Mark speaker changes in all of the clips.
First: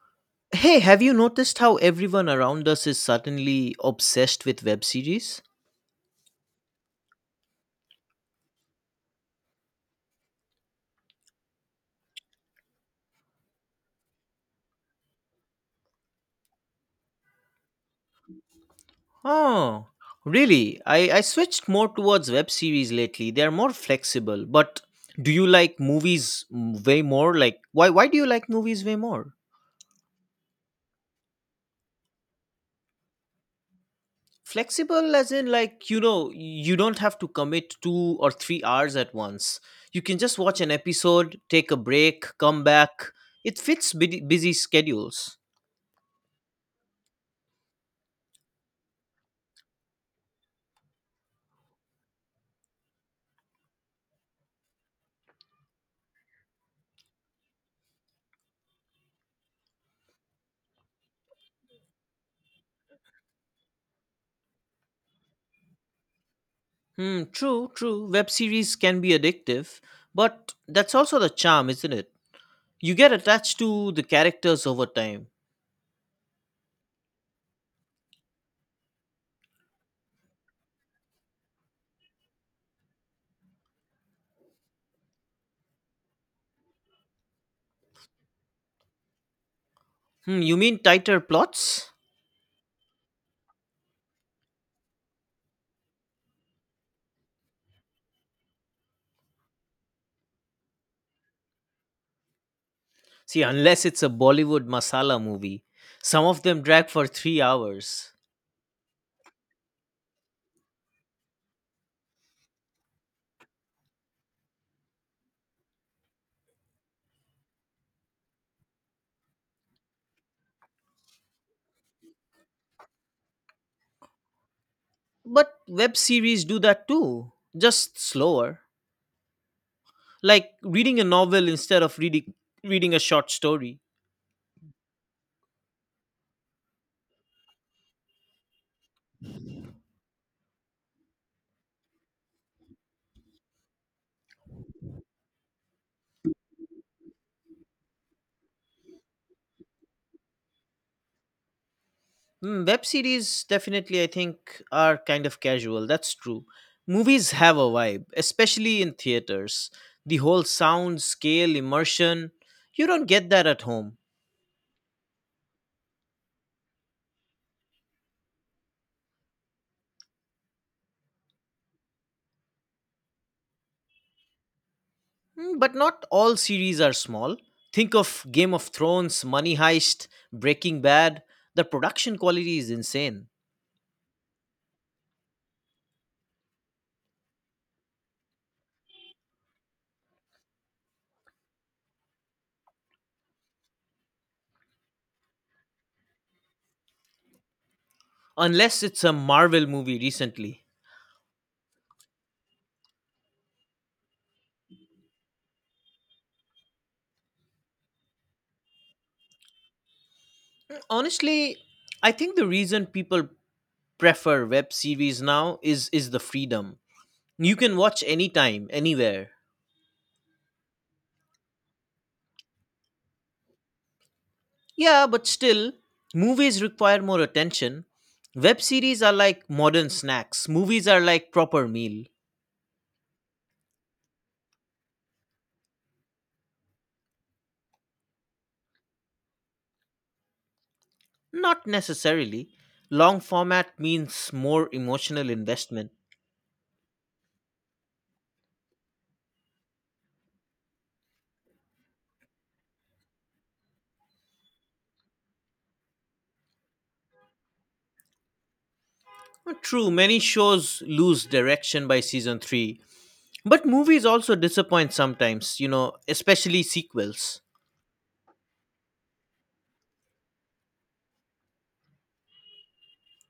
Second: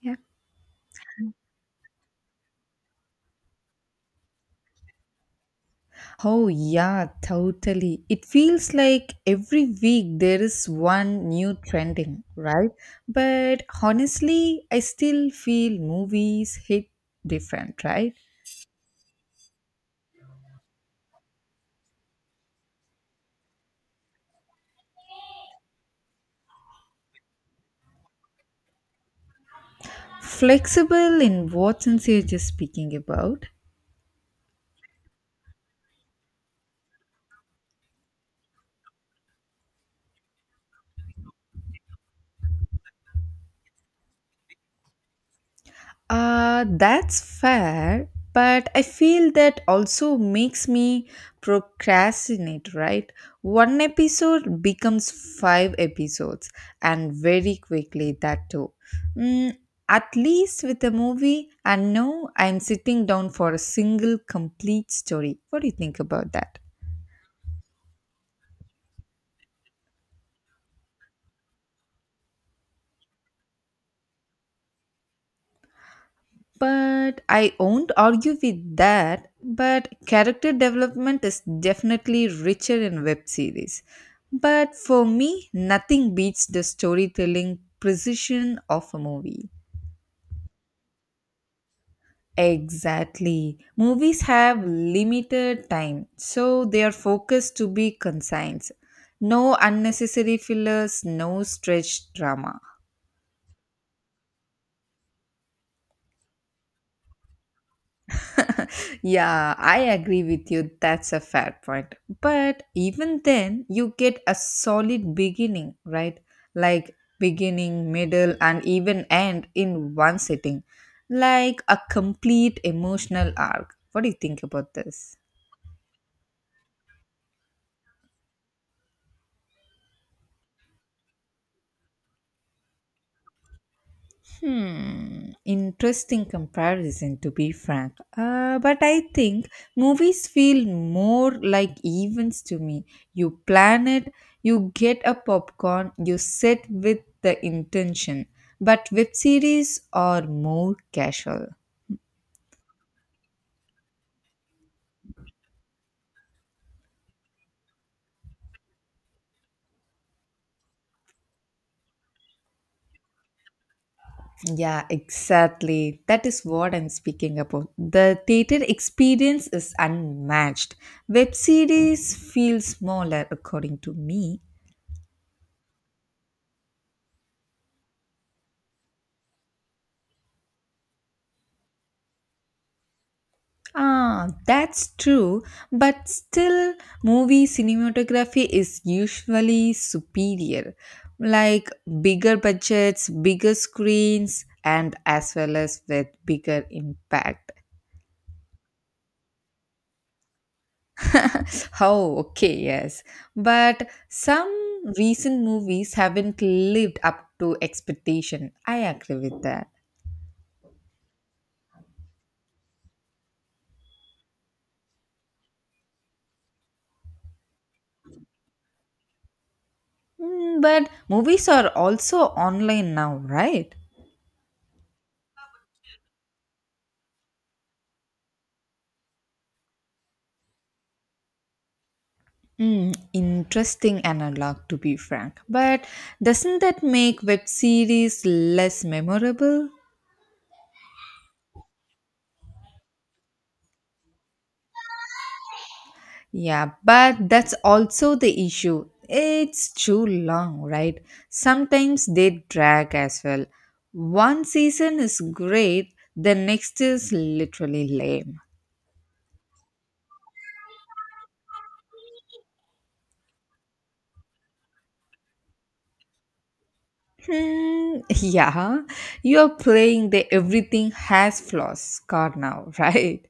Speaker 1: Yeah.
Speaker 2: Hey, have you noticed how everyone around us is suddenly obsessed with web series?
Speaker 1: Oh, yeah, totally. It feels like every week there is one new trending, right? But honestly, I still feel movies hit different, right?
Speaker 2: Oh, really? I switched more towards web series lately. They're more flexible. But do you like movies way more? Like, why do you like movies way more?
Speaker 1: Flexible in what sense you're just speaking about?
Speaker 2: Flexible, as in, like, you know, you don't have to commit 2 or 3 hours at once. You can just watch an episode, take a break, come back. It fits busy schedules.
Speaker 1: That's fair, but I feel that also makes me procrastinate, right? One episode becomes five episodes, and very quickly, that too. Mm, at least with a movie, I know I'm sitting down for a single complete story. What do you think about that?
Speaker 2: Hmm, true, true. Web series can be addictive, but that's also the charm, isn't it? You get attached to the characters over time.
Speaker 1: But I won't argue with that. But character development is definitely richer in web series. But for me, nothing beats the storytelling precision of a movie.
Speaker 2: You mean tighter plots?
Speaker 1: Exactly. Movies have limited time, so they are focused to be concise. No unnecessary fillers, no stretched drama.
Speaker 2: See, unless it's a Bollywood masala movie, some of them drag for 3 hours.
Speaker 1: Yeah, I agree with you. That's a fair point. But even then, you get a solid beginning, right? Like beginning, middle, and even end in one sitting, like a complete emotional arc. What do you think about this?
Speaker 2: But web series do that too, just slower. Like reading a novel instead of reading a short story.
Speaker 1: Hmm, interesting comparison, to be frank. But I think movies feel more like events to me. You plan it, you get a popcorn, you sit with the intention. But web series are more casual.
Speaker 2: Web series definitely, I think, are kind of casual. That's true. Movies have a vibe, especially in theaters. The whole sound, scale, immersion. You don't get that at home.
Speaker 1: Yeah, exactly. That is what I'm speaking about. The theater experience is unmatched. Web series feel smaller, according to me.
Speaker 2: But not all series are small. Think of Game of Thrones, Money Heist, Breaking Bad. The production quality is insane.
Speaker 1: Ah, that's true, but still, movie cinematography is usually superior. Like bigger budgets, bigger screens, and as well as with bigger impact.
Speaker 2: Unless it's a Marvel movie recently.
Speaker 1: Oh, okay, yes. But some recent movies haven't lived up to expectation. I agree with that.
Speaker 2: Honestly, I think the reason people prefer web series now is the freedom. You can watch anytime, anywhere.
Speaker 1: But movies are also online now, right?
Speaker 2: Yeah, but still, movies require more attention. Web series are like modern snacks, movies are like proper meal.
Speaker 1: Hmm, interesting analog, to be frank. But doesn't that make web series less memorable?
Speaker 2: Not necessarily. Long format means more emotional investment.
Speaker 1: Yeah, but that's also the issue. It's too long, right? Sometimes they drag as well. One season is great, the next is literally lame.
Speaker 2: True, many shows lose direction by season 3. But movies also disappoint sometimes, you know, especially sequels.
Speaker 1: Hmm, yeah, you're playing the everything has flaws card now, right?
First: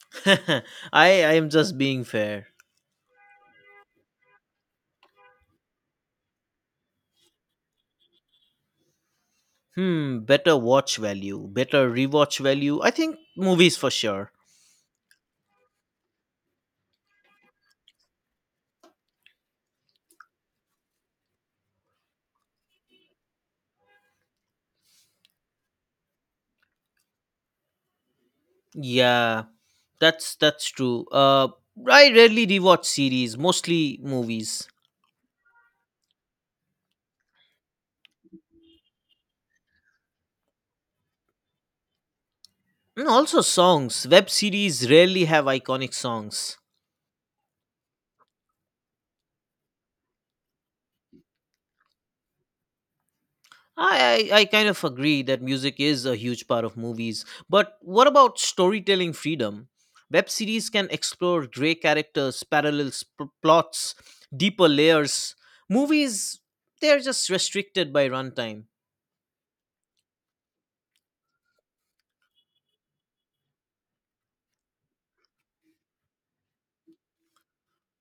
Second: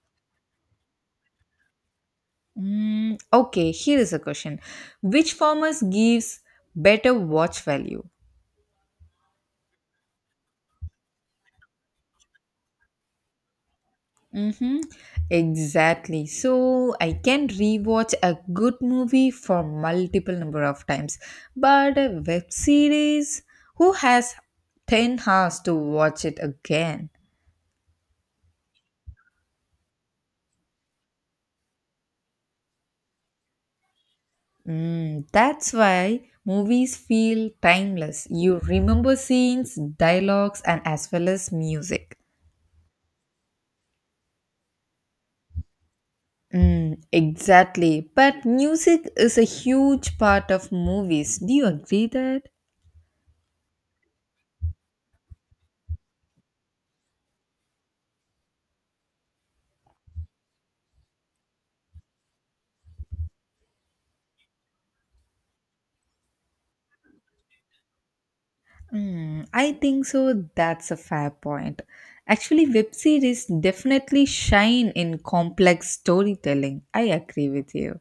Speaker 2: I, I am just being fair.
Speaker 1: Okay, here is a question. Which farmers gives better watch value?
Speaker 2: Better watch value, better rewatch value. I think movies for sure.
Speaker 1: Mm-hmm. Exactly. So I can rewatch a good movie for multiple number of times. But a web series, who has 10 hours to watch it again?
Speaker 2: Yeah, that's true. I rarely rewatch series, mostly movies,
Speaker 1: That's why movies feel timeless. You remember scenes, dialogues, and as well as music.
Speaker 2: and also songs. Web series rarely have iconic songs.
Speaker 1: Exactly. But music is a huge part of movies. Do you agree that?
Speaker 2: I kind of agree that music is a huge part of movies, but what about storytelling freedom? Web series can explore gray characters, parallel plots, deeper layers. Movies, they're just restricted by runtime.
Speaker 1: I think so. That's a fair point. Actually, web series definitely shine in complex storytelling. I agree with you.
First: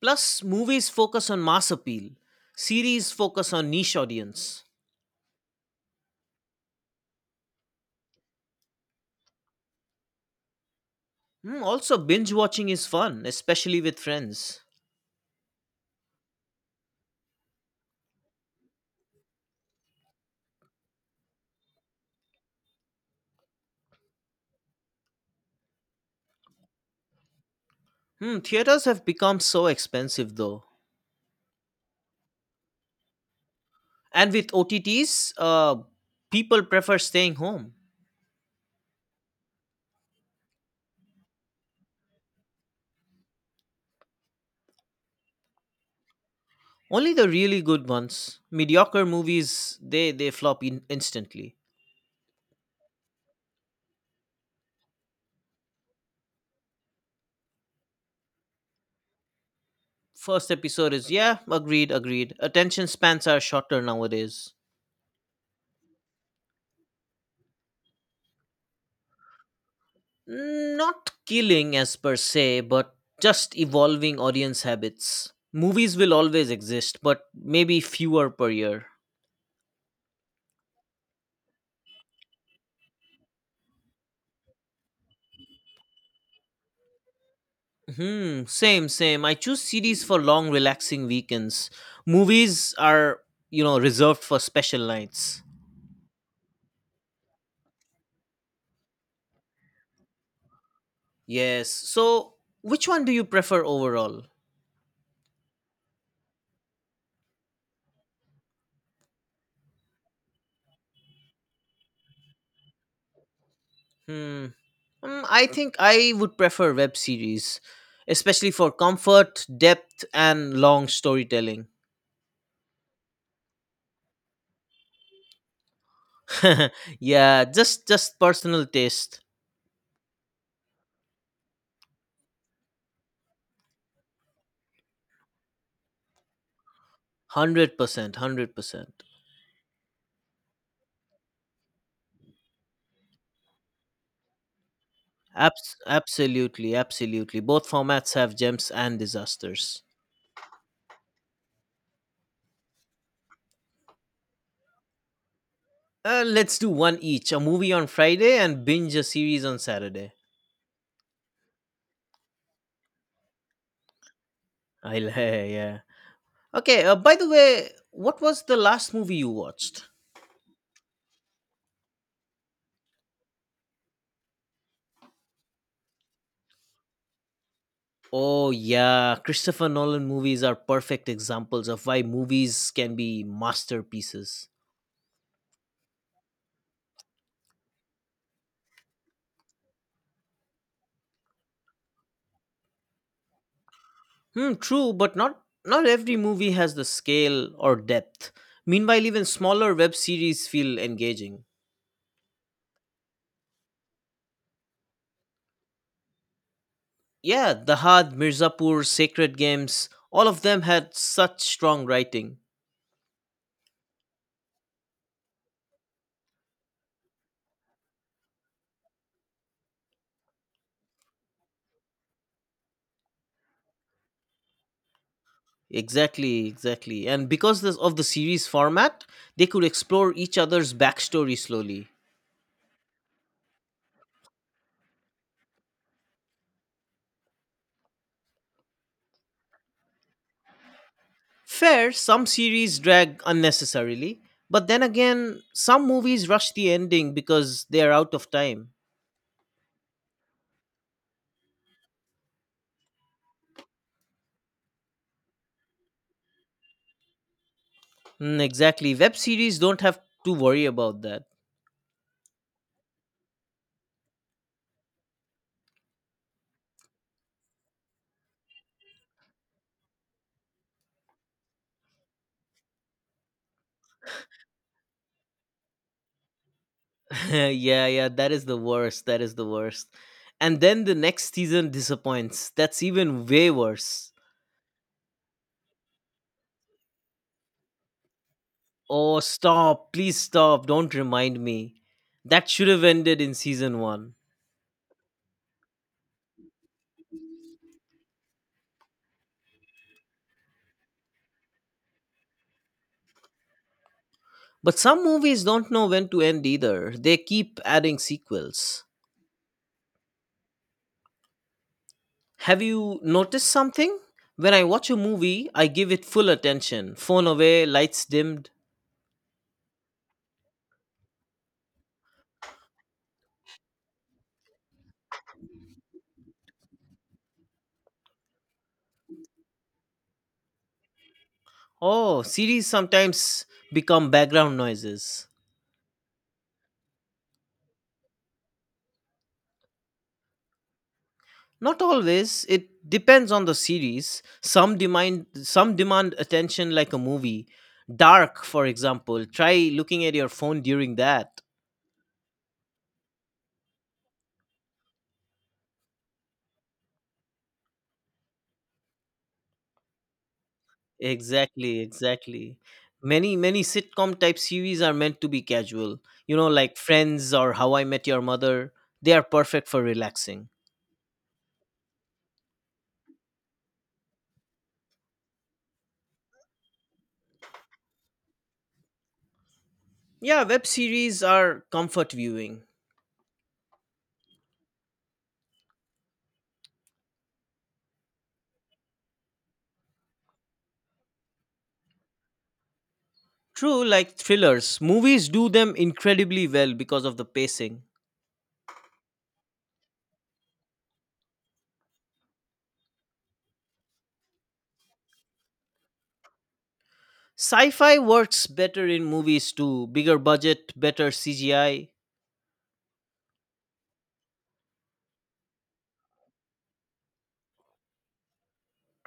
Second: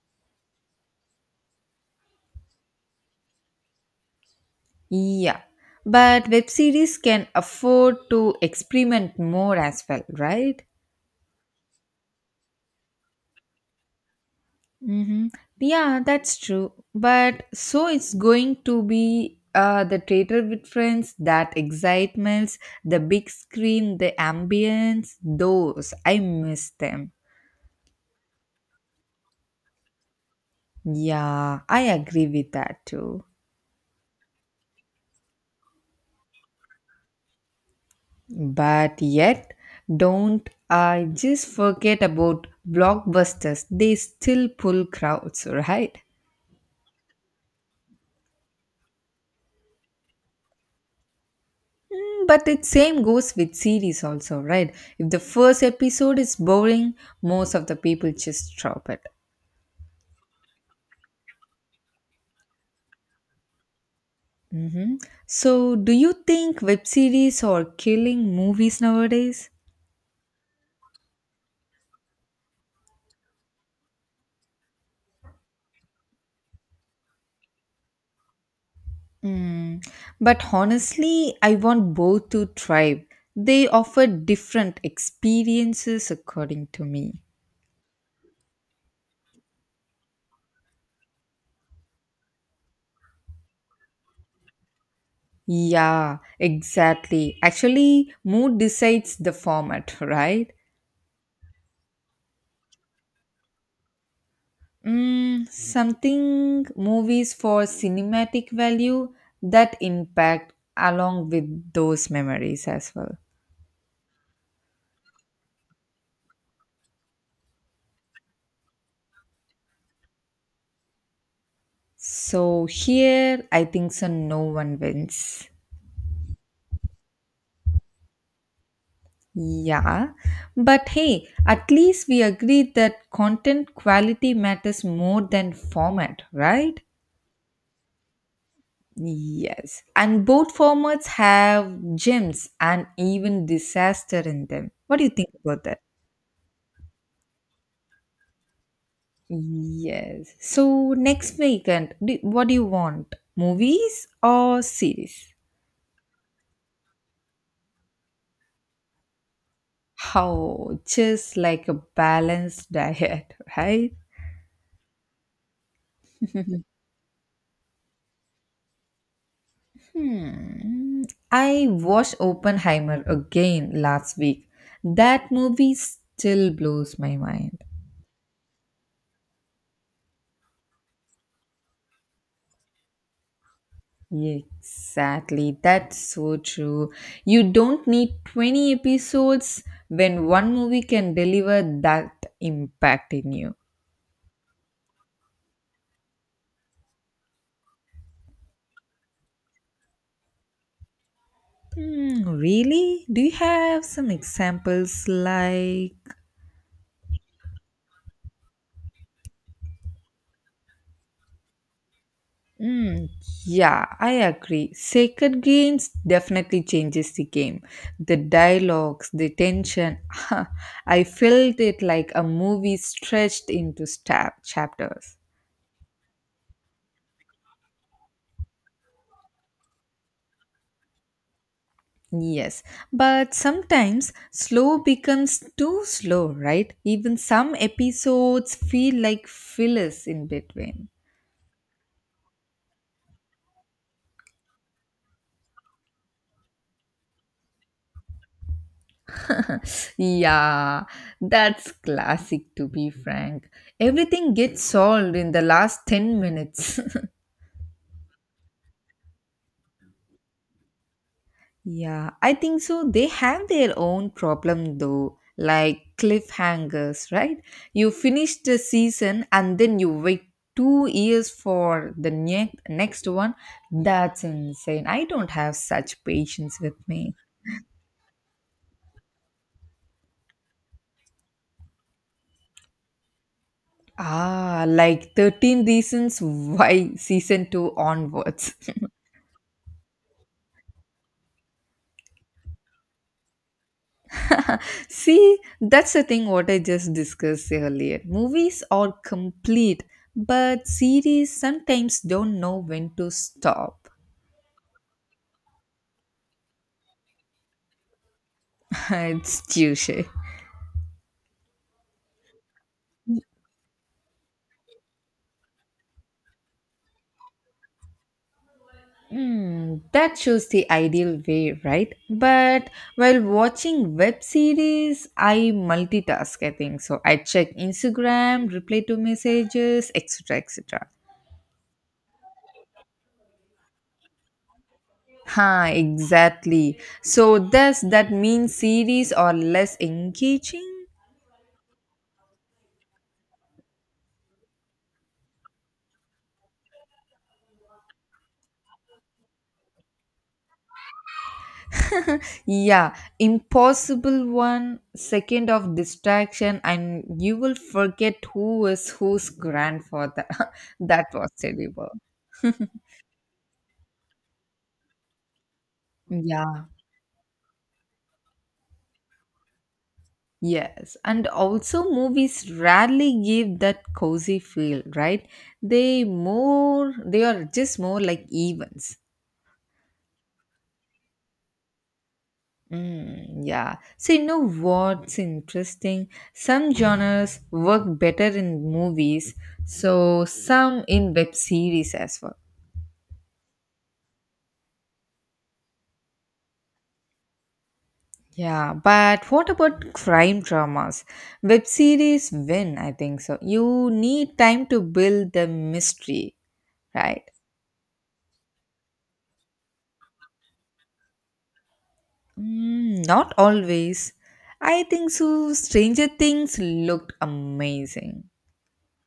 Speaker 2: Plus, movies focus on mass appeal. Series focus on niche audience.
Speaker 1: Yeah. But web series can afford to experiment more as well, right?
Speaker 2: Also, binge watching is fun, especially with friends.
Speaker 1: Mm-hmm. Yeah, that's true. But so it's going to be the theater with friends, that excitements, the big screen, the ambience, those. I miss them.
Speaker 2: Theaters have become so expensive though.
Speaker 1: Yeah, I agree with that too.
Speaker 2: And with OTTs, people prefer staying home.
Speaker 1: But yet, don't I just forget about blockbusters? They still pull crowds, right?
Speaker 2: Only the really good ones. Mediocre movies, they flop instantly.
Speaker 1: But it same goes with series also, right? If the first episode is boring, most of the people just drop it.
Speaker 2: First episode is, yeah, agreed, agreed. Attention spans are shorter nowadays.
Speaker 1: Hmm. So, do you think web series are killing movies nowadays?
Speaker 2: Not killing as per se, but just evolving audience habits. Movies will always exist, but maybe fewer per year.
Speaker 1: Mm. But honestly, I want both to thrive. They offer different experiences according to me.
Speaker 2: Hmm, same, same. I choose series for long, relaxing weekends. Movies are, you know, reserved for special nights.
Speaker 1: Yeah, exactly. Actually, mood decides the format, right?
Speaker 2: Yes. So, which one do you prefer overall?
Speaker 1: Something movies for cinematic value that impact along with those memories as well.
Speaker 2: Hmm. I think I would prefer web series, especially for comfort, depth, and long storytelling.
Speaker 1: So here I think so no one wins.
Speaker 2: yeah, just personal taste.
Speaker 1: Yeah. But hey, at least we agree that content quality matters more than format, right?
Speaker 2: 100%, 100%.
Speaker 1: Yes. And both formats have gems and even disaster in them. What do you think about
Speaker 2: Abs-
Speaker 1: that?
Speaker 2: absolutely, absolutely. Both formats have gems and disasters.
Speaker 1: Yes. So next weekend, do, what do you want? Movies or series?
Speaker 2: Let's do one each. A movie on Friday and binge a series on Saturday.
Speaker 1: How? Just like a balanced diet, right?
Speaker 2: I'll yeah. Okay. By the way, what was the last movie you watched?
Speaker 1: Hmm. I watched Oppenheimer again last week. That movie still blows my mind.
Speaker 2: Oh yeah, Christopher Nolan movies are perfect examples of why movies can be masterpieces.
Speaker 1: Exactly. That's so true. You don't need 20 episodes when one movie can deliver that impact in you.
Speaker 2: Hmm. True, but not every movie has the scale or depth. Meanwhile, even smaller web series feel engaging.
Speaker 1: Hmm, really? Do you have some examples like.
Speaker 2: Yeah, The Had, Mirzapur, Sacred Games, all of them had such strong writing.
Speaker 1: Mm, yeah, I agree. Sacred Games definitely changes the game. The dialogues, the tension. I felt it like a movie stretched into chapters.
Speaker 2: Exactly, exactly. And because this, of the series format, they could explore each other's backstory slowly.
Speaker 1: Yes, but sometimes slow becomes too slow, right? Even some episodes feel like fillers in between.
Speaker 2: Fair, some series drag unnecessarily, but then again, some movies rush the ending because they are out of time.
Speaker 1: Yeah, that's classic, to be frank. Everything gets solved in the last 10 minutes.
Speaker 2: Mm, exactly. Web series don't have to worry about that.
Speaker 1: Yeah, I think so. They have their own problem though, like cliffhangers, right? You finish the season and then you wait 2 years for the next one. That's insane. I don't have such patience with me.
Speaker 2: yeah, yeah, that is the worst. That is the worst. And then the next season disappoints. That's even way worse.
Speaker 1: Ah, like 13 reasons why season 2 onwards.
Speaker 2: Oh, stop. Please stop. Don't remind me. That should have ended in season one.
Speaker 1: See, that's the thing what I just discussed earlier. Movies are complete, but series sometimes don't know when to stop.
Speaker 2: But some movies don't know when to end either. They keep adding sequels.
Speaker 1: It's Tuesday.
Speaker 2: Have you noticed something? When I watch a movie, I give it full attention. Phone away, lights dimmed.
Speaker 1: Hmm, that shows the ideal way, right? But while watching web series, I multitask, I think. So I check Instagram, reply to messages, etc. etc.
Speaker 2: Oh, series sometimes become background noises.
Speaker 1: Huh, exactly. So does that mean series are less engaging?
Speaker 2: Not always. It depends on the series. Some demand attention like a movie. Dark, for example. Try looking at your phone during that.
Speaker 1: Yeah, impossible 1 second of distraction, and you will forget who is whose grandfather. That was
Speaker 2: Exactly,
Speaker 1: terrible.
Speaker 2: exactly. Many sitcom type series are meant to be casual. You know,
Speaker 1: Yeah.
Speaker 2: like Friends or How I Met Your Mother. They are perfect for relaxing.
Speaker 1: Yes, and also movies rarely give that cozy feel, right? They are just more like events.
Speaker 2: Yeah, web series are comfort viewing.
Speaker 1: Yeah. So you know what's interesting? Some genres work better in movies, so some in web series as well.
Speaker 2: True, like thrillers. Movies do them incredibly well because of the pacing.
Speaker 1: Yeah, but what about crime dramas? Web series win, I think so. You need time to build the mystery, right?
Speaker 2: Sci-fi works better in movies too. Bigger budget, better CGI.
Speaker 1: Not always. I think so. Stranger Things looked amazing.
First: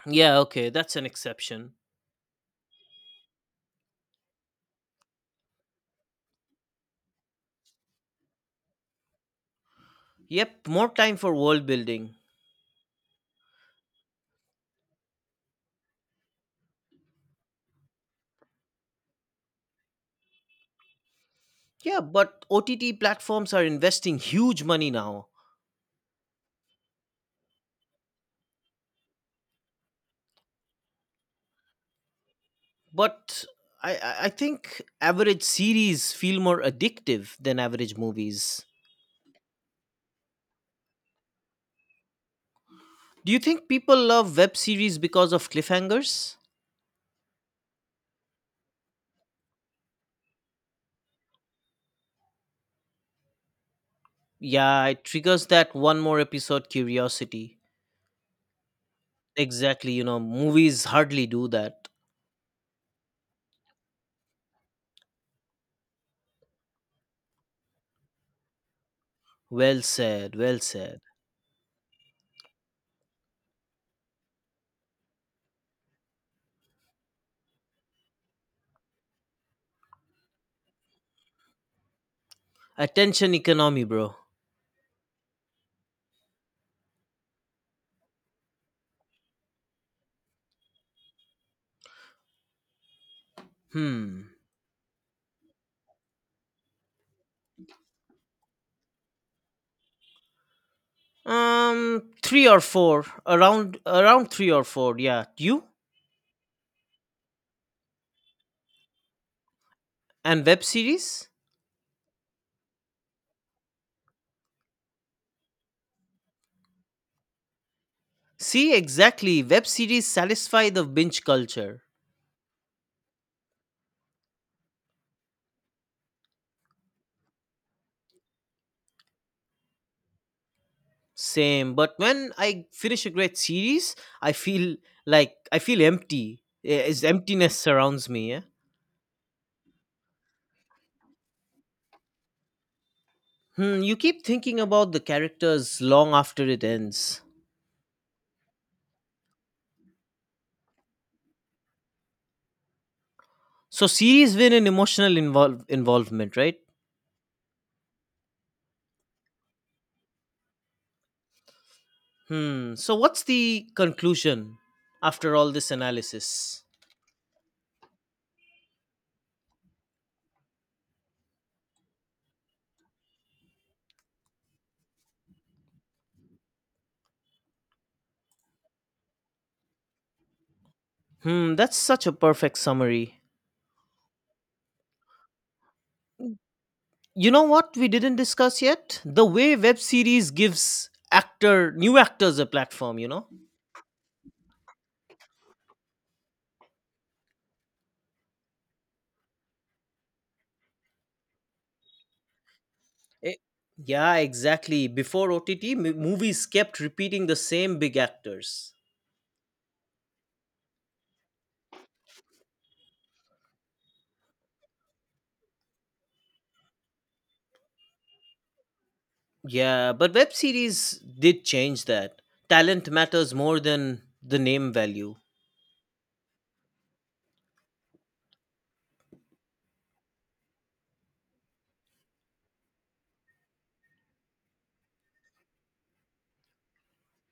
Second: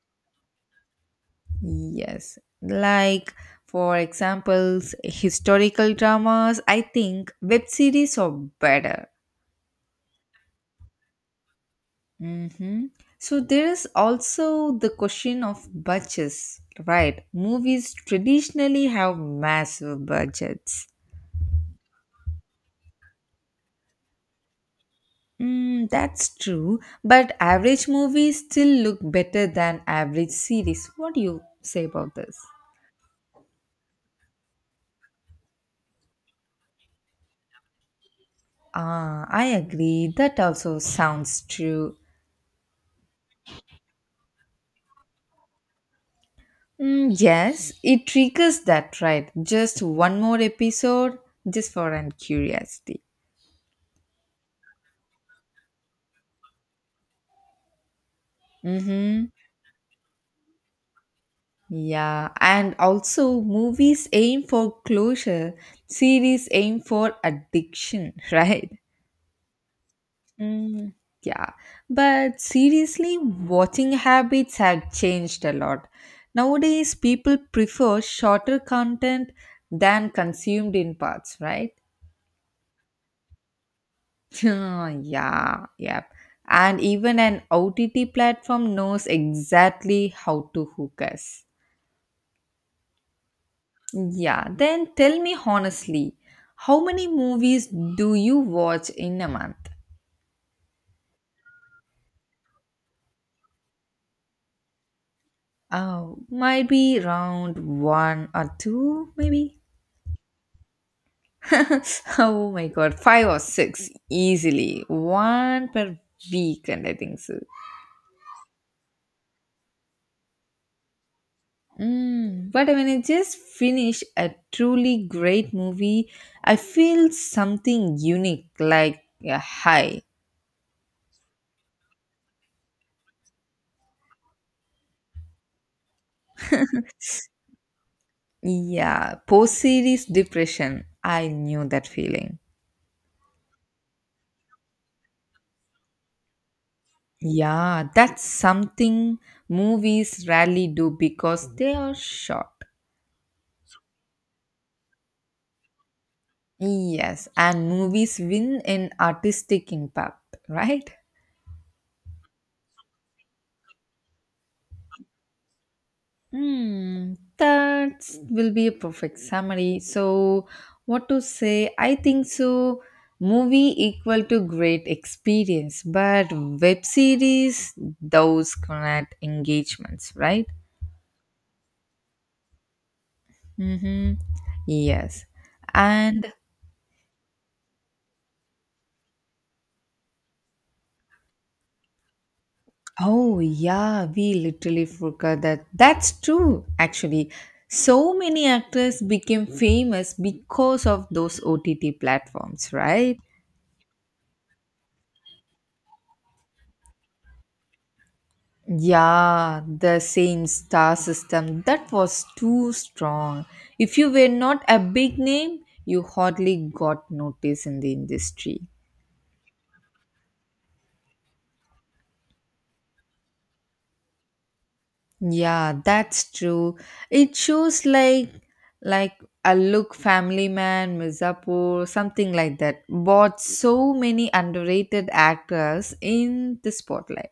Speaker 2: Yeah, okay, that's an exception.
Speaker 1: Yes. Like, for examples, historical dramas, I think web series are better.
Speaker 2: Yep, more time for world building.
Speaker 1: Mm-hmm. So there is also the question of budgets, right? Movies traditionally have massive budgets.
Speaker 2: Yeah, but OTT platforms are investing huge money now.
Speaker 1: That's true, but average movies still look better than average series. What do you say about this?
Speaker 2: But I think average series feel more addictive than average movies.
Speaker 1: Ah, I agree. That also sounds true.
Speaker 2: Do you think people love web series because of cliffhangers?
Speaker 1: Yes, it triggers that, right? Just one more episode, just for an curiosity.
Speaker 2: Yeah, it triggers that one more episode curiosity.
Speaker 1: Mm-hmm.
Speaker 2: Exactly, you know, movies hardly do that.
Speaker 1: Yeah, and also movies aim for closure, series aim for addiction, right?
Speaker 2: Well said, well
Speaker 1: Mm.
Speaker 2: said.
Speaker 1: Yeah, but seriously, watching habits have changed a lot. Nowadays, people prefer shorter content than consumed in parts, right?
Speaker 2: Attention economy, bro.
Speaker 1: Yeah, yeah. And even an OTT platform knows exactly how to hook us.
Speaker 2: Hmm.
Speaker 1: Yeah, then tell me honestly, how many movies do you watch in a month?
Speaker 2: Three or four. Around three or four, yeah. You?
Speaker 1: Oh, might be around one or two, maybe.
Speaker 2: And web series?
Speaker 1: Oh my god, five or six easily, one per week, and I think so.
Speaker 2: See, exactly. Web series satisfy the binge culture.
Speaker 1: But when I just finish a truly great movie, I feel something unique, like a high.
Speaker 2: Same, but when I finish a great series, I feel like I feel empty. It's emptiness surrounds me. Yeah?
Speaker 1: Yeah, post series depression. I knew that feeling.
Speaker 2: You keep thinking about the characters long after it ends.
Speaker 1: Yeah, that's something movies rarely do because they are short.
Speaker 2: So series win in emotional involvement, right?
Speaker 1: Yes, and movies win in artistic impact, right?
Speaker 2: Hmm. So what's the conclusion after all this analysis?
Speaker 1: Hmm, that will be a perfect summary. So, what to say? I think so. Movie equal to great experience, but web series those connect engagements, right?
Speaker 2: Hmm. That's such a perfect summary.
Speaker 1: Mm-hmm. Yes, and
Speaker 2: You know what we didn't discuss yet? The way web series gives actor new actors a platform. You know.
Speaker 1: Oh, yeah, we literally forgot that. That's true, actually. So many actors became famous because of those OTT platforms, right?
Speaker 2: Eh, yeah, exactly. Before OTT, movies kept repeating the same big actors.
Speaker 1: Yeah, the same star system. That was too strong. If you were not a big name, you hardly got noticed in the industry.
Speaker 2: Yeah, but web series did change that. Talent matters more than the name value.
Speaker 1: Yeah, that's true. It shows like like a look family man, Mirzapur, something like that. Bought so many underrated actors in the spotlight.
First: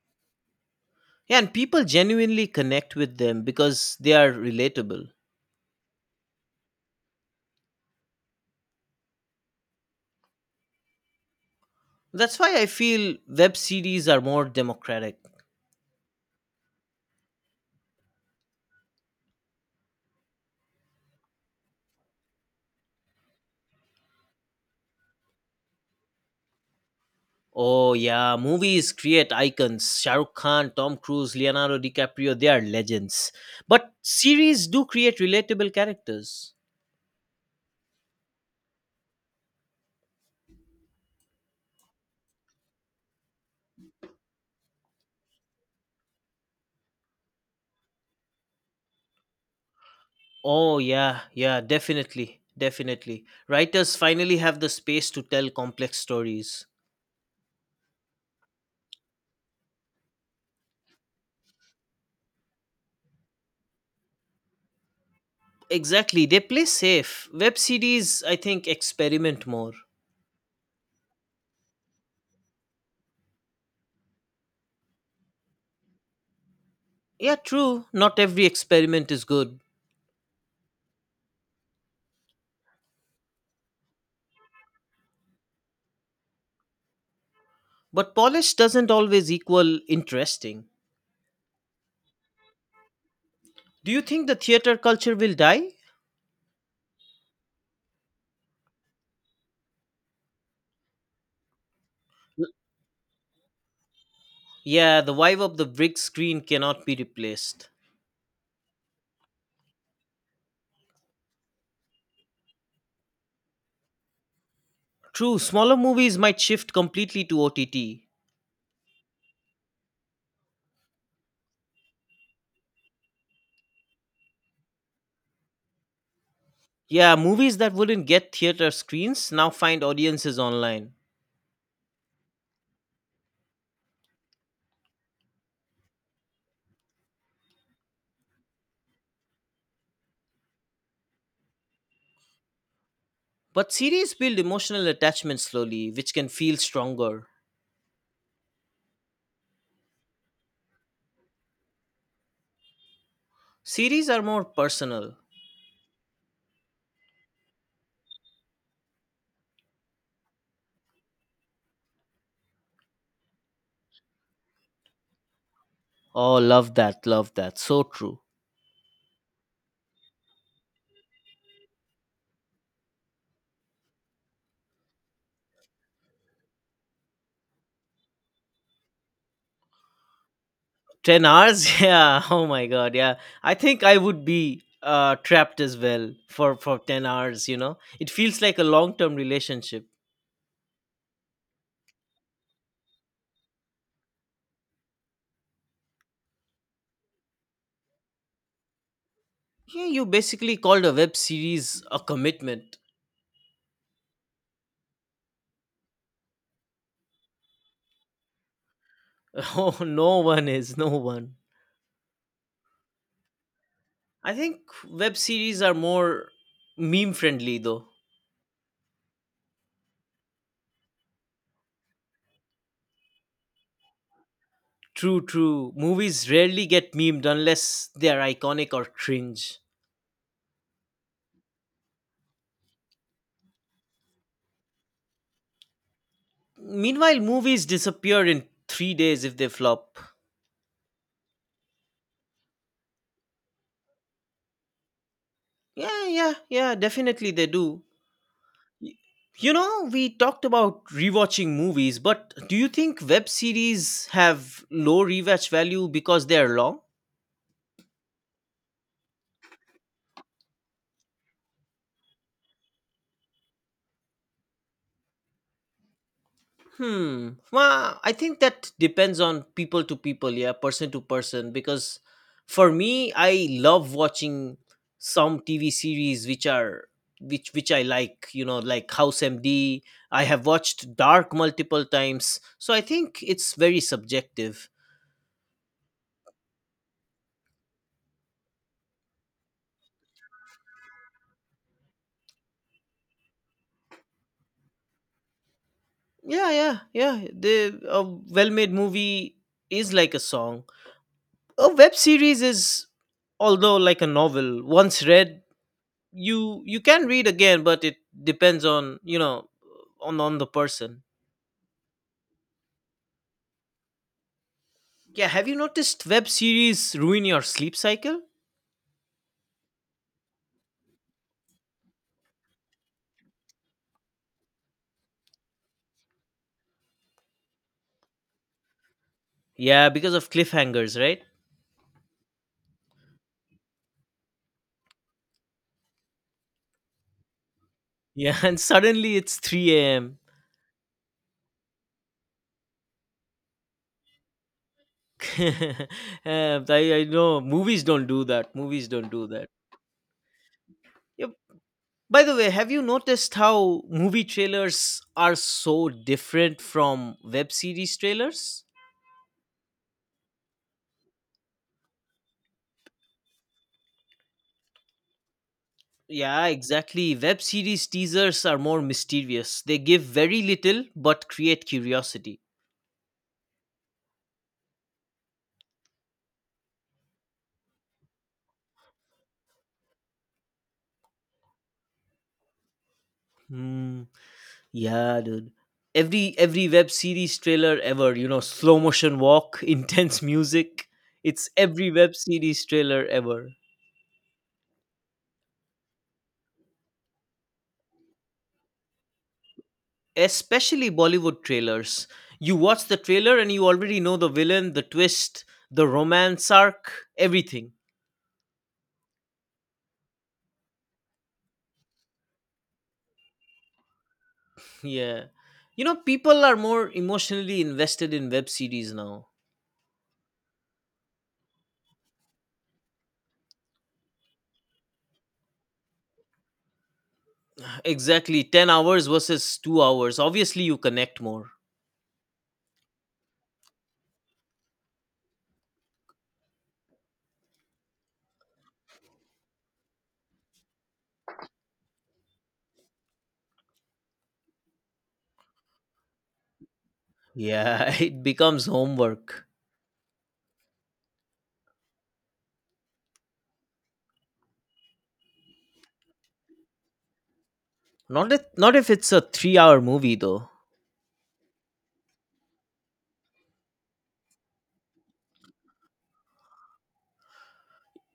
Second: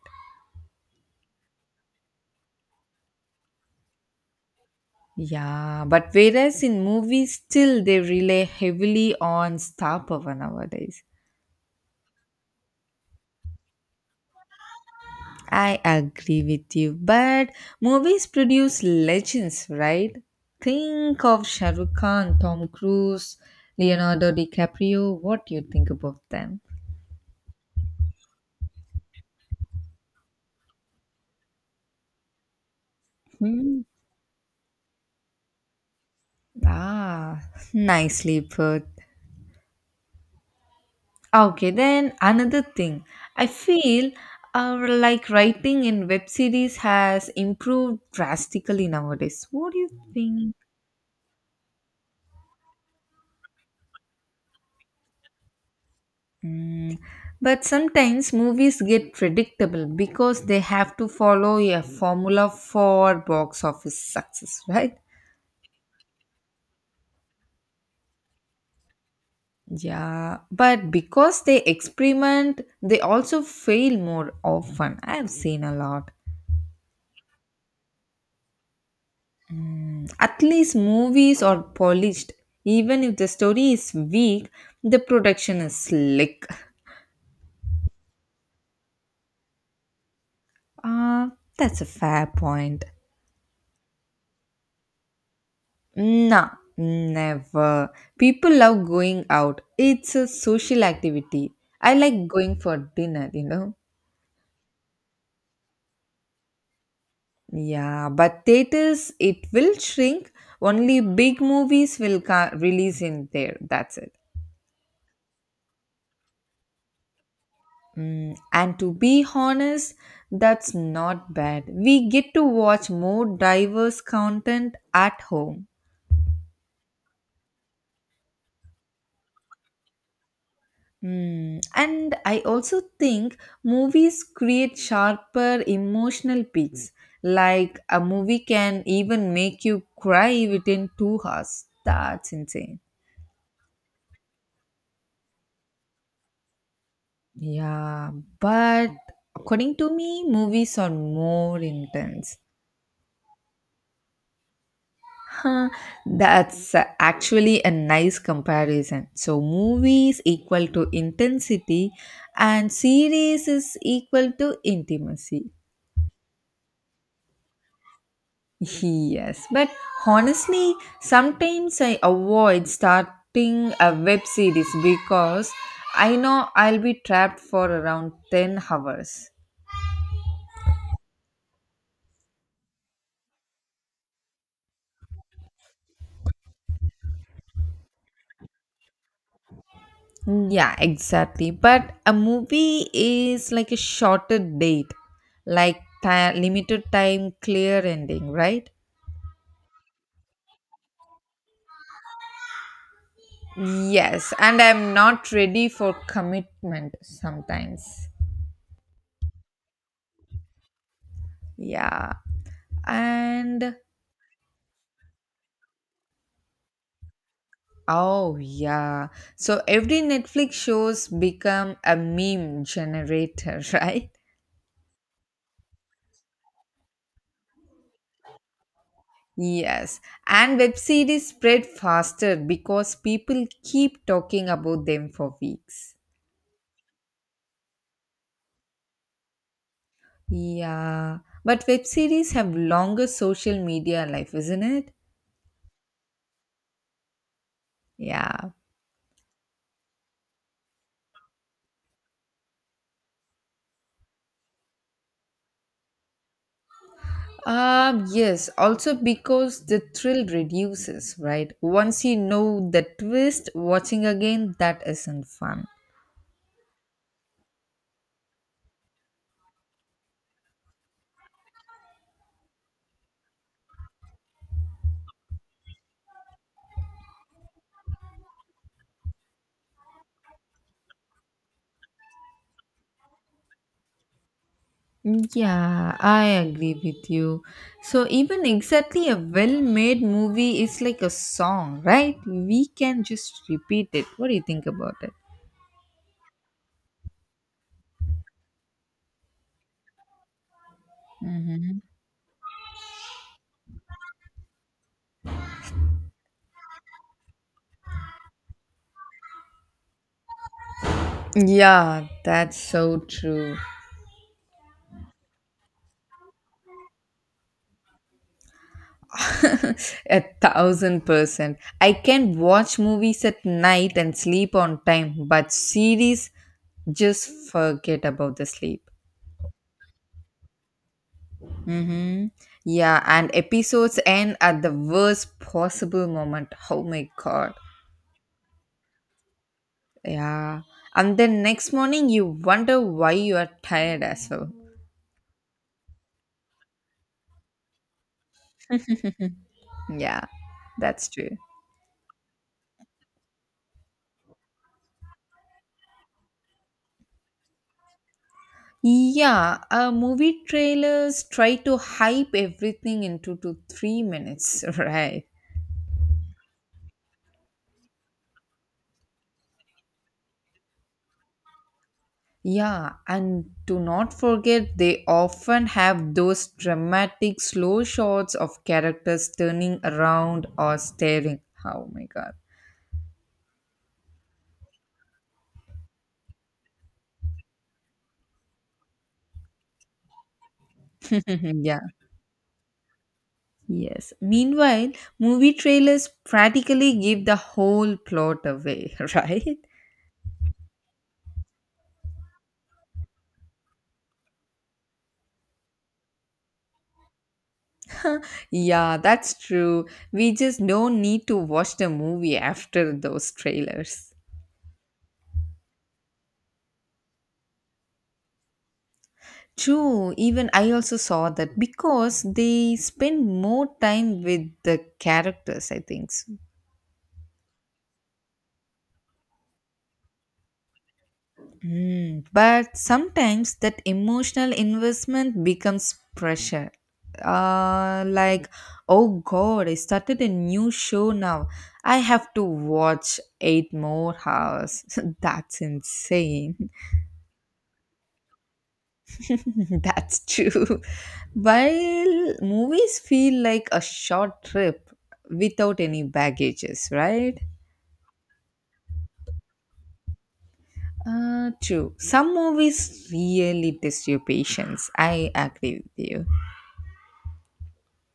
Speaker 2: Yeah, and people genuinely connect with them because they are relatable.
Speaker 1: Yeah, but whereas in movies still they rely heavily on star power nowadays.
Speaker 2: That's why I feel web series are more democratic.
Speaker 1: I agree with you, but movies produce legends, right? Think of Shah Rukh Khan, Tom Cruise, Leonardo DiCaprio. What do you think about them?
Speaker 2: Oh yeah, movies create icons. Shah Rukh Khan, Tom Cruise, Leonardo DiCaprio, they are legends.
Speaker 1: Hmm.
Speaker 2: But series do create relatable characters.
Speaker 1: Ah, nicely put. Okay, then another thing. I feel like writing in web series has improved drastically nowadays. What do you think?
Speaker 2: Oh, yeah, yeah, definitely. Writers finally have the space to tell complex stories.
Speaker 1: Mm, but sometimes movies get predictable because they have to follow a formula for box office success, right?
Speaker 2: Exactly, they play safe. Web series, I think, experiment more.
Speaker 1: Yeah, but because they experiment, they also fail more often. I have seen a lot.
Speaker 2: Yeah, true, not every experiment is good,
Speaker 1: At least movies are polished. Even if the story is weak, the production is slick.
Speaker 2: but polished doesn't always equal interesting.
Speaker 1: Ah, that's a fair point.
Speaker 2: Do you think the theater culture will die?
Speaker 1: Nah, never. People love going out. It's a social activity. I like
Speaker 2: L-
Speaker 1: going for dinner, you know.
Speaker 2: Yeah, the vibe of the big screen cannot be replaced.
Speaker 1: Yeah, but theaters, it will shrink. Only big movies will release in there. That's it.
Speaker 2: True, smaller movies might shift completely to OTT.
Speaker 1: And to be honest, that's not bad. We get to watch more diverse content at home.
Speaker 2: Yeah, movies that wouldn't get theater screens now find audiences online.
Speaker 1: And I also think movies create sharper emotional peaks. Like a movie can even make you cry within 2 hours. That's insane.
Speaker 2: But series build emotional attachment slowly, which can feel stronger.
Speaker 1: Yeah, but according to me, movies are more intense.
Speaker 2: Series are more personal.
Speaker 1: Huh, that's actually a nice comparison. So, movies equal to intensity, and series is equal to intimacy.
Speaker 2: Oh, love that. So true.
Speaker 1: Yes, but honestly, sometimes I avoid starting a web series because I know I'll be trapped for around 10 hours.
Speaker 2: 10 hours? Yeah. Oh my god, yeah. I think I would be trapped as well for 10 hours, you know. It feels like a long-term relationship.
Speaker 1: Yeah, exactly. But a movie is like a shorter date, like ti limited time, clear ending, right?
Speaker 2: Yeah, you basically called a web series a commitment.
Speaker 1: Yes, and I'm not ready for commitment sometimes.
Speaker 2: Oh, no one is, no one.
Speaker 1: Yeah. And
Speaker 2: I think web series are more meme friendly though.
Speaker 1: oh yeah. So every Netflix shows become a meme generator, right?
Speaker 2: True, true. Movies rarely get memed unless they are iconic or cringe.
Speaker 1: Yes. And web series spread faster because people keep talking about them for weeks.
Speaker 2: Meanwhile, movies disappear in 3 days if they flop.
Speaker 1: Yeah. But web series have longer social media life, isn't it?
Speaker 2: Yeah, yeah, yeah, definitely they do.
Speaker 1: Yeah.
Speaker 2: Y- You know, we talked about rewatching movies, but do you think web series have low rewatch value because they are long?
Speaker 1: Yes, also because the thrill reduces, right? Once you know the twist, watching again, that isn't fun.
Speaker 2: Hmm. Well, I think that depends on people to people, yeah, person to person. Because for me, I love watching some TV series which are which I like. You know, like House MD. I have watched Dark multiple times, so I think it's very subjective.
Speaker 1: Yeah, I agree with you. So, even exactly a well made movie is like a song, right? We can just repeat it. What do you think about it?
Speaker 2: Yeah, yeah, yeah. The a well-made movie is like a song. A web series is, although like a novel, once read you can read again but it depends on you know on the person.
Speaker 1: Yeah, that's so true.
Speaker 2: Yeah, have you noticed web series ruin your sleep cycle?
Speaker 1: A thousand percent. I can watch movies at night and sleep on time, but series. Just forget about the sleep.
Speaker 2: Yeah, because of cliffhangers, right?
Speaker 1: Mm-hmm. Yeah, and episodes end at the worst possible moment. Oh my god.
Speaker 2: Yeah, and suddenly it's 3 a.m.
Speaker 1: Yeah. And then next morning you wonder why you are tired as well.
Speaker 2: I know movies don't do that.
Speaker 1: Yeah, that's
Speaker 2: Yep.
Speaker 1: true.
Speaker 2: By the way, have you noticed how movie trailers are so different from web series trailers?
Speaker 1: Yeah, movie trailers try to hype everything into 2-3 minutes, right?
Speaker 2: Yeah, exactly. Web series teasers are more mysterious. They give very little but create curiosity.
Speaker 1: Yeah, and do not forget they often have those dramatic slow shots of characters turning around or staring. Oh my god.
Speaker 2: Hmm. Yeah, dude. Every web series trailer ever, you know, slow motion walk, intense music. It's
Speaker 1: Mhm. Yeah.
Speaker 2: every web series trailer ever.
Speaker 1: Yes. Meanwhile, movie trailers practically give the whole plot away, right?
Speaker 2: Especially Bollywood trailers. You watch the trailer and you already know the villain, the twist, the romance arc, everything.
Speaker 1: Yeah, that's true. We just don't need to watch the movie after those trailers.
Speaker 2: Yeah. You know, people are more emotionally invested in web series now.
Speaker 1: True, even I also saw that because they spend more time with the characters, I think so.
Speaker 2: Exactly. 10 hours versus 2 hours. Obviously, you connect more.
Speaker 1: Mm, but sometimes that emotional investment becomes pressure. Like, oh god, I started a new show now. I have to watch eight more hours. That's insane.
Speaker 2: Yeah, it becomes homework.
Speaker 1: That's true. While movies feel like a short trip without any baggages, right?
Speaker 2: Not if, not if it's a 3-hour movie though.
Speaker 1: True. Some movies really test your patience. I agree with you.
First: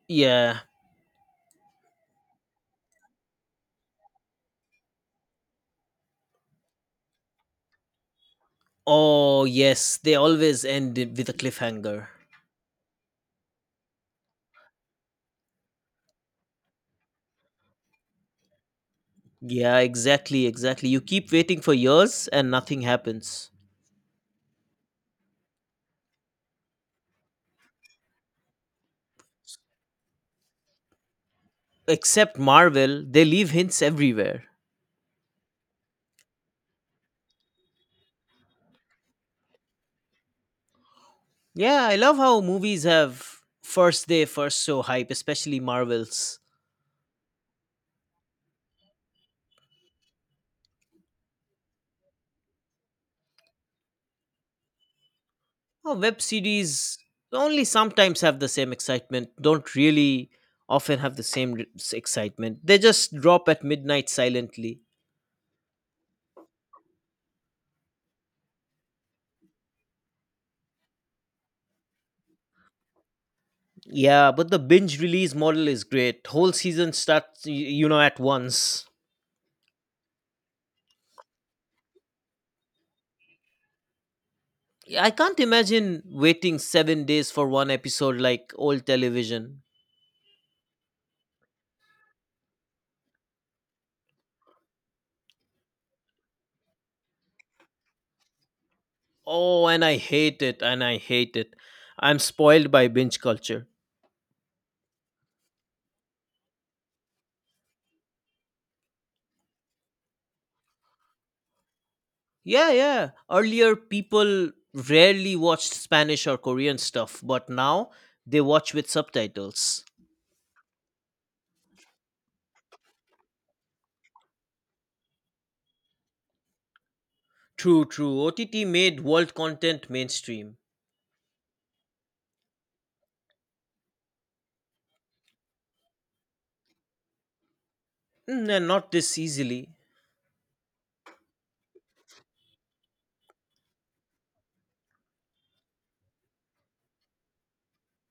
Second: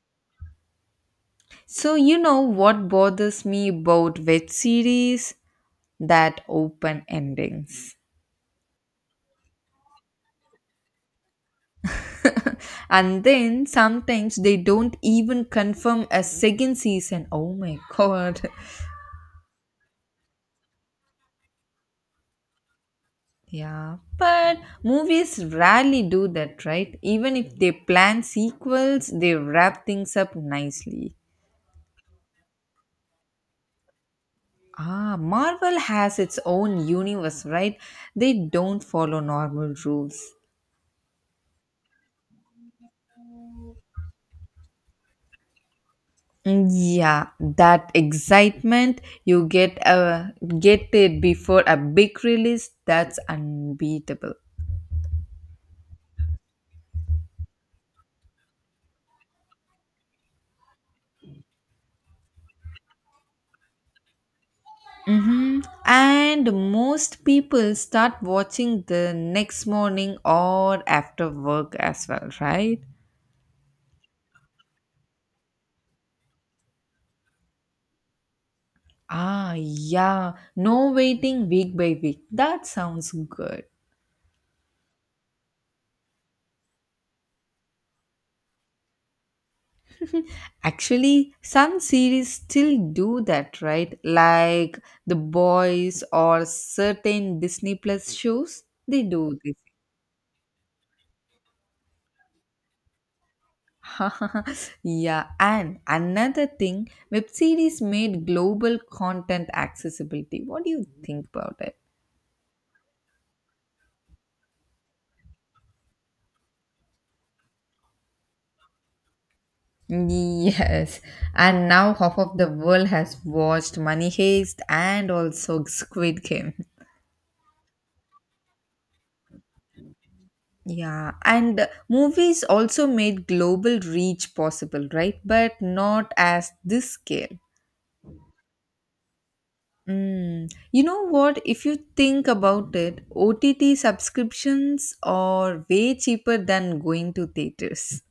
Speaker 2: Yeah.
Speaker 1: So, you know what bothers me about web series? That open endings.
Speaker 2: Oh, yes. They always end it with a cliffhanger.
Speaker 1: And then sometimes they don't even confirm a second season. Oh my god.
Speaker 2: Yeah, exactly, exactly. You keep waiting for years and nothing happens.
Speaker 1: Yeah, but movies rarely do that, right? Even if they plan sequels, they wrap things up nicely.
Speaker 2: Except Marvel, they leave hints everywhere.
Speaker 1: Ah, Marvel has its own universe, right? They don't follow normal rules.
Speaker 2: Yeah, I love how movies have first day, first show hype, especially Marvel's.
Speaker 1: Mm, yeah, that excitement you get it before a big release, that's unbeatable.
Speaker 2: Oh, web series only sometimes have the same excitement, don't really often have the same excitement. They just drop at midnight silently.
Speaker 1: And most people start watching the next morning or after work as well, right?
Speaker 2: Yeah, but the binge release model is great. Whole season starts, you know, at once.
Speaker 1: Ah, yeah, no waiting week by week. That sounds good.
Speaker 2: Yeah, I can't imagine waiting 7 days for one episode like old television.
Speaker 1: Actually, some series still do that, right? Like The Boys or certain Disney Plus shows, they do this.
Speaker 2: Oh, and I hate it. I'm spoiled by binge culture.
Speaker 1: Yeah, and another thing, web series made global content accessibility. What do you think about it?
Speaker 2: Yeah, yeah. Earlier, people rarely watched Spanish or Korean stuff, but now they watch with subtitles.
Speaker 1: Yes, and now half of the world has watched Money Heist and also Squid Game.
Speaker 2: True, true. OTT made world content mainstream.
Speaker 1: Yeah, and movies also made global reach possible, right? But not as this scale.
Speaker 2: And not this easily.
Speaker 1: Mm. You know what? If you think about it, OTT subscriptions are way cheaper than going to theaters.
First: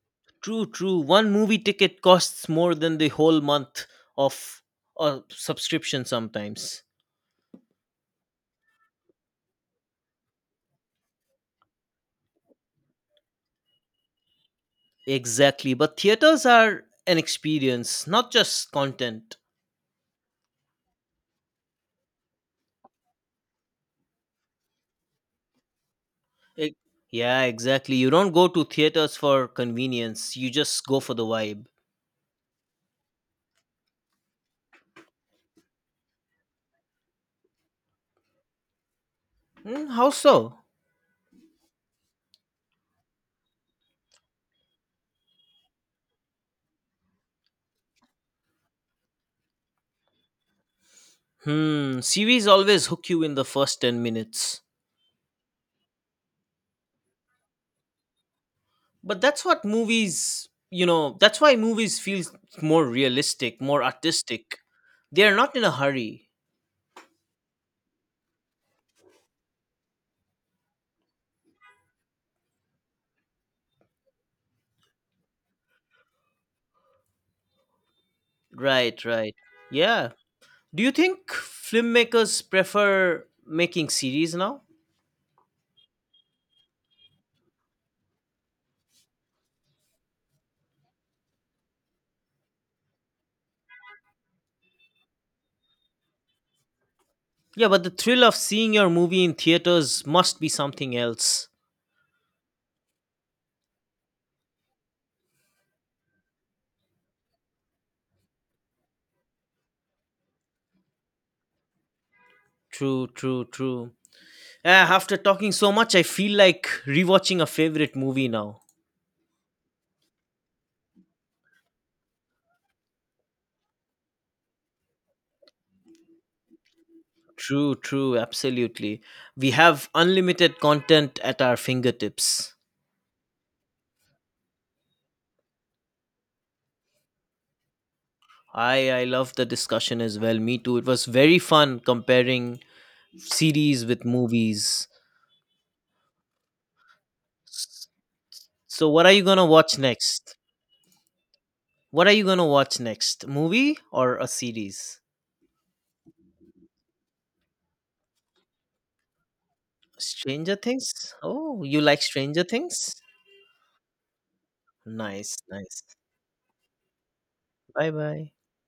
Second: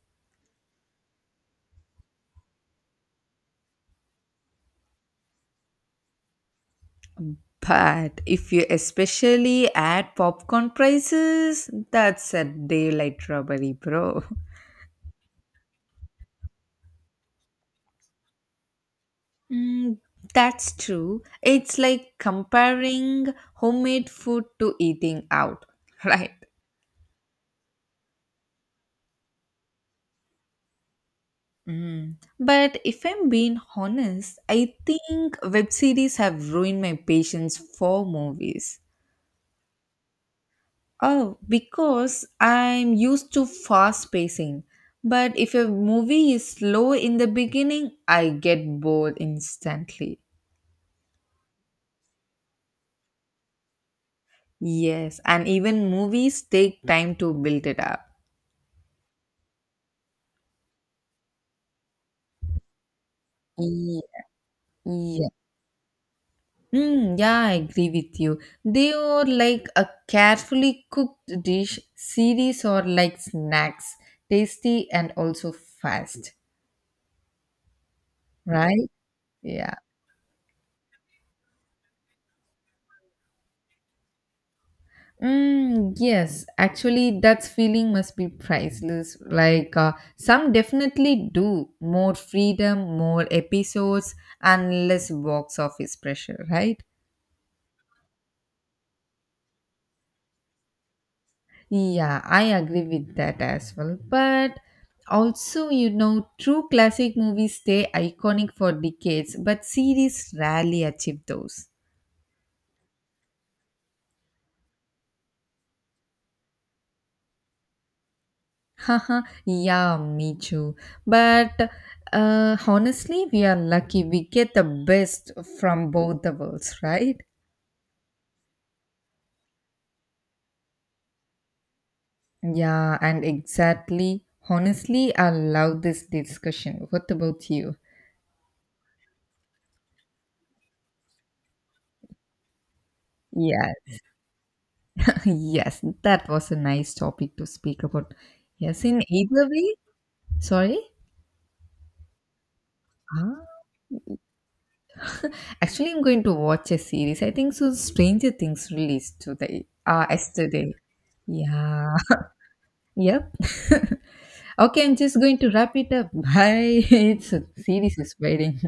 Speaker 2: True, true. One movie ticket costs more than the whole month of a subscription sometimes.
Speaker 1: But if you especially add popcorn prices, that's a daylight robbery, bro.
Speaker 2: Exactly. But theaters are an experience, not just content.
Speaker 1: Mm, that's true. It's like comparing homemade food to eating out, right?
Speaker 2: E- yeah, exactly. You don't go to theaters for convenience, you just go for the vibe.
Speaker 1: Mm. But if I'm being honest, I think web series have ruined my patience for movies.
Speaker 2: How so?
Speaker 1: Oh, because I'm used to fast pacing. But if a movie is slow in the beginning, I get bored instantly.
Speaker 2: Series always hook you in the first 10 minutes.
Speaker 1: Yes, and even movies take time to build it up.
Speaker 2: But that's what movies, you know, that's why movies feel more realistic, more
Speaker 1: Yeah,
Speaker 2: artistic. They
Speaker 1: yeah.
Speaker 2: are not in a hurry.
Speaker 1: Mm, yeah, I agree with you. They are like a carefully cooked dish, series or like snacks, tasty and also fast, right?
Speaker 2: Right, right.
Speaker 1: Yeah.
Speaker 2: Yeah. Do you think filmmakers prefer making series now?
Speaker 1: Mm, yes, actually, that's feeling must be priceless. Like, some definitely do more freedom, more episodes, and less box office pressure, right?
Speaker 2: Yeah, but the thrill of seeing your movie in theaters must be something else.
Speaker 1: Yeah, I agree with that as well. But also, true classic movies stay iconic for decades, but series rarely achieve those.
Speaker 2: True, true, true. Ah, after talking so much, I feel like rewatching a favorite movie now.
Speaker 1: Haha, yeah, me too. But honestly, we are lucky. We get the best from both the worlds, right?
Speaker 2: True, true, absolutely. We have unlimited content at our fingertips.
Speaker 1: Yeah, and exactly. Honestly, I love this discussion. What about you?
Speaker 2: I love the discussion as well. Me too. It was very fun comparing
Speaker 1: Yeah,
Speaker 2: series with movies.
Speaker 1: yes, that was a nice topic to speak
Speaker 2: S-
Speaker 1: about. Yes,
Speaker 2: So
Speaker 1: in
Speaker 2: what are you going to
Speaker 1: either way,
Speaker 2: watch next?
Speaker 1: sorry.
Speaker 2: What are you going to watch next?
Speaker 1: Ah.
Speaker 2: Movie or a series?
Speaker 1: Actually, I'm going to watch a series. I think so. Stranger Things released today,
Speaker 2: Stranger
Speaker 1: yesterday.
Speaker 2: Things? Oh, you
Speaker 1: Yeah,
Speaker 2: like Stranger Things?
Speaker 1: yep. Okay, I'm just going
Speaker 2: Nice,
Speaker 1: to wrap
Speaker 2: nice.
Speaker 1: it up. Bye. It's a series is
Speaker 2: Bye-bye.
Speaker 1: waiting.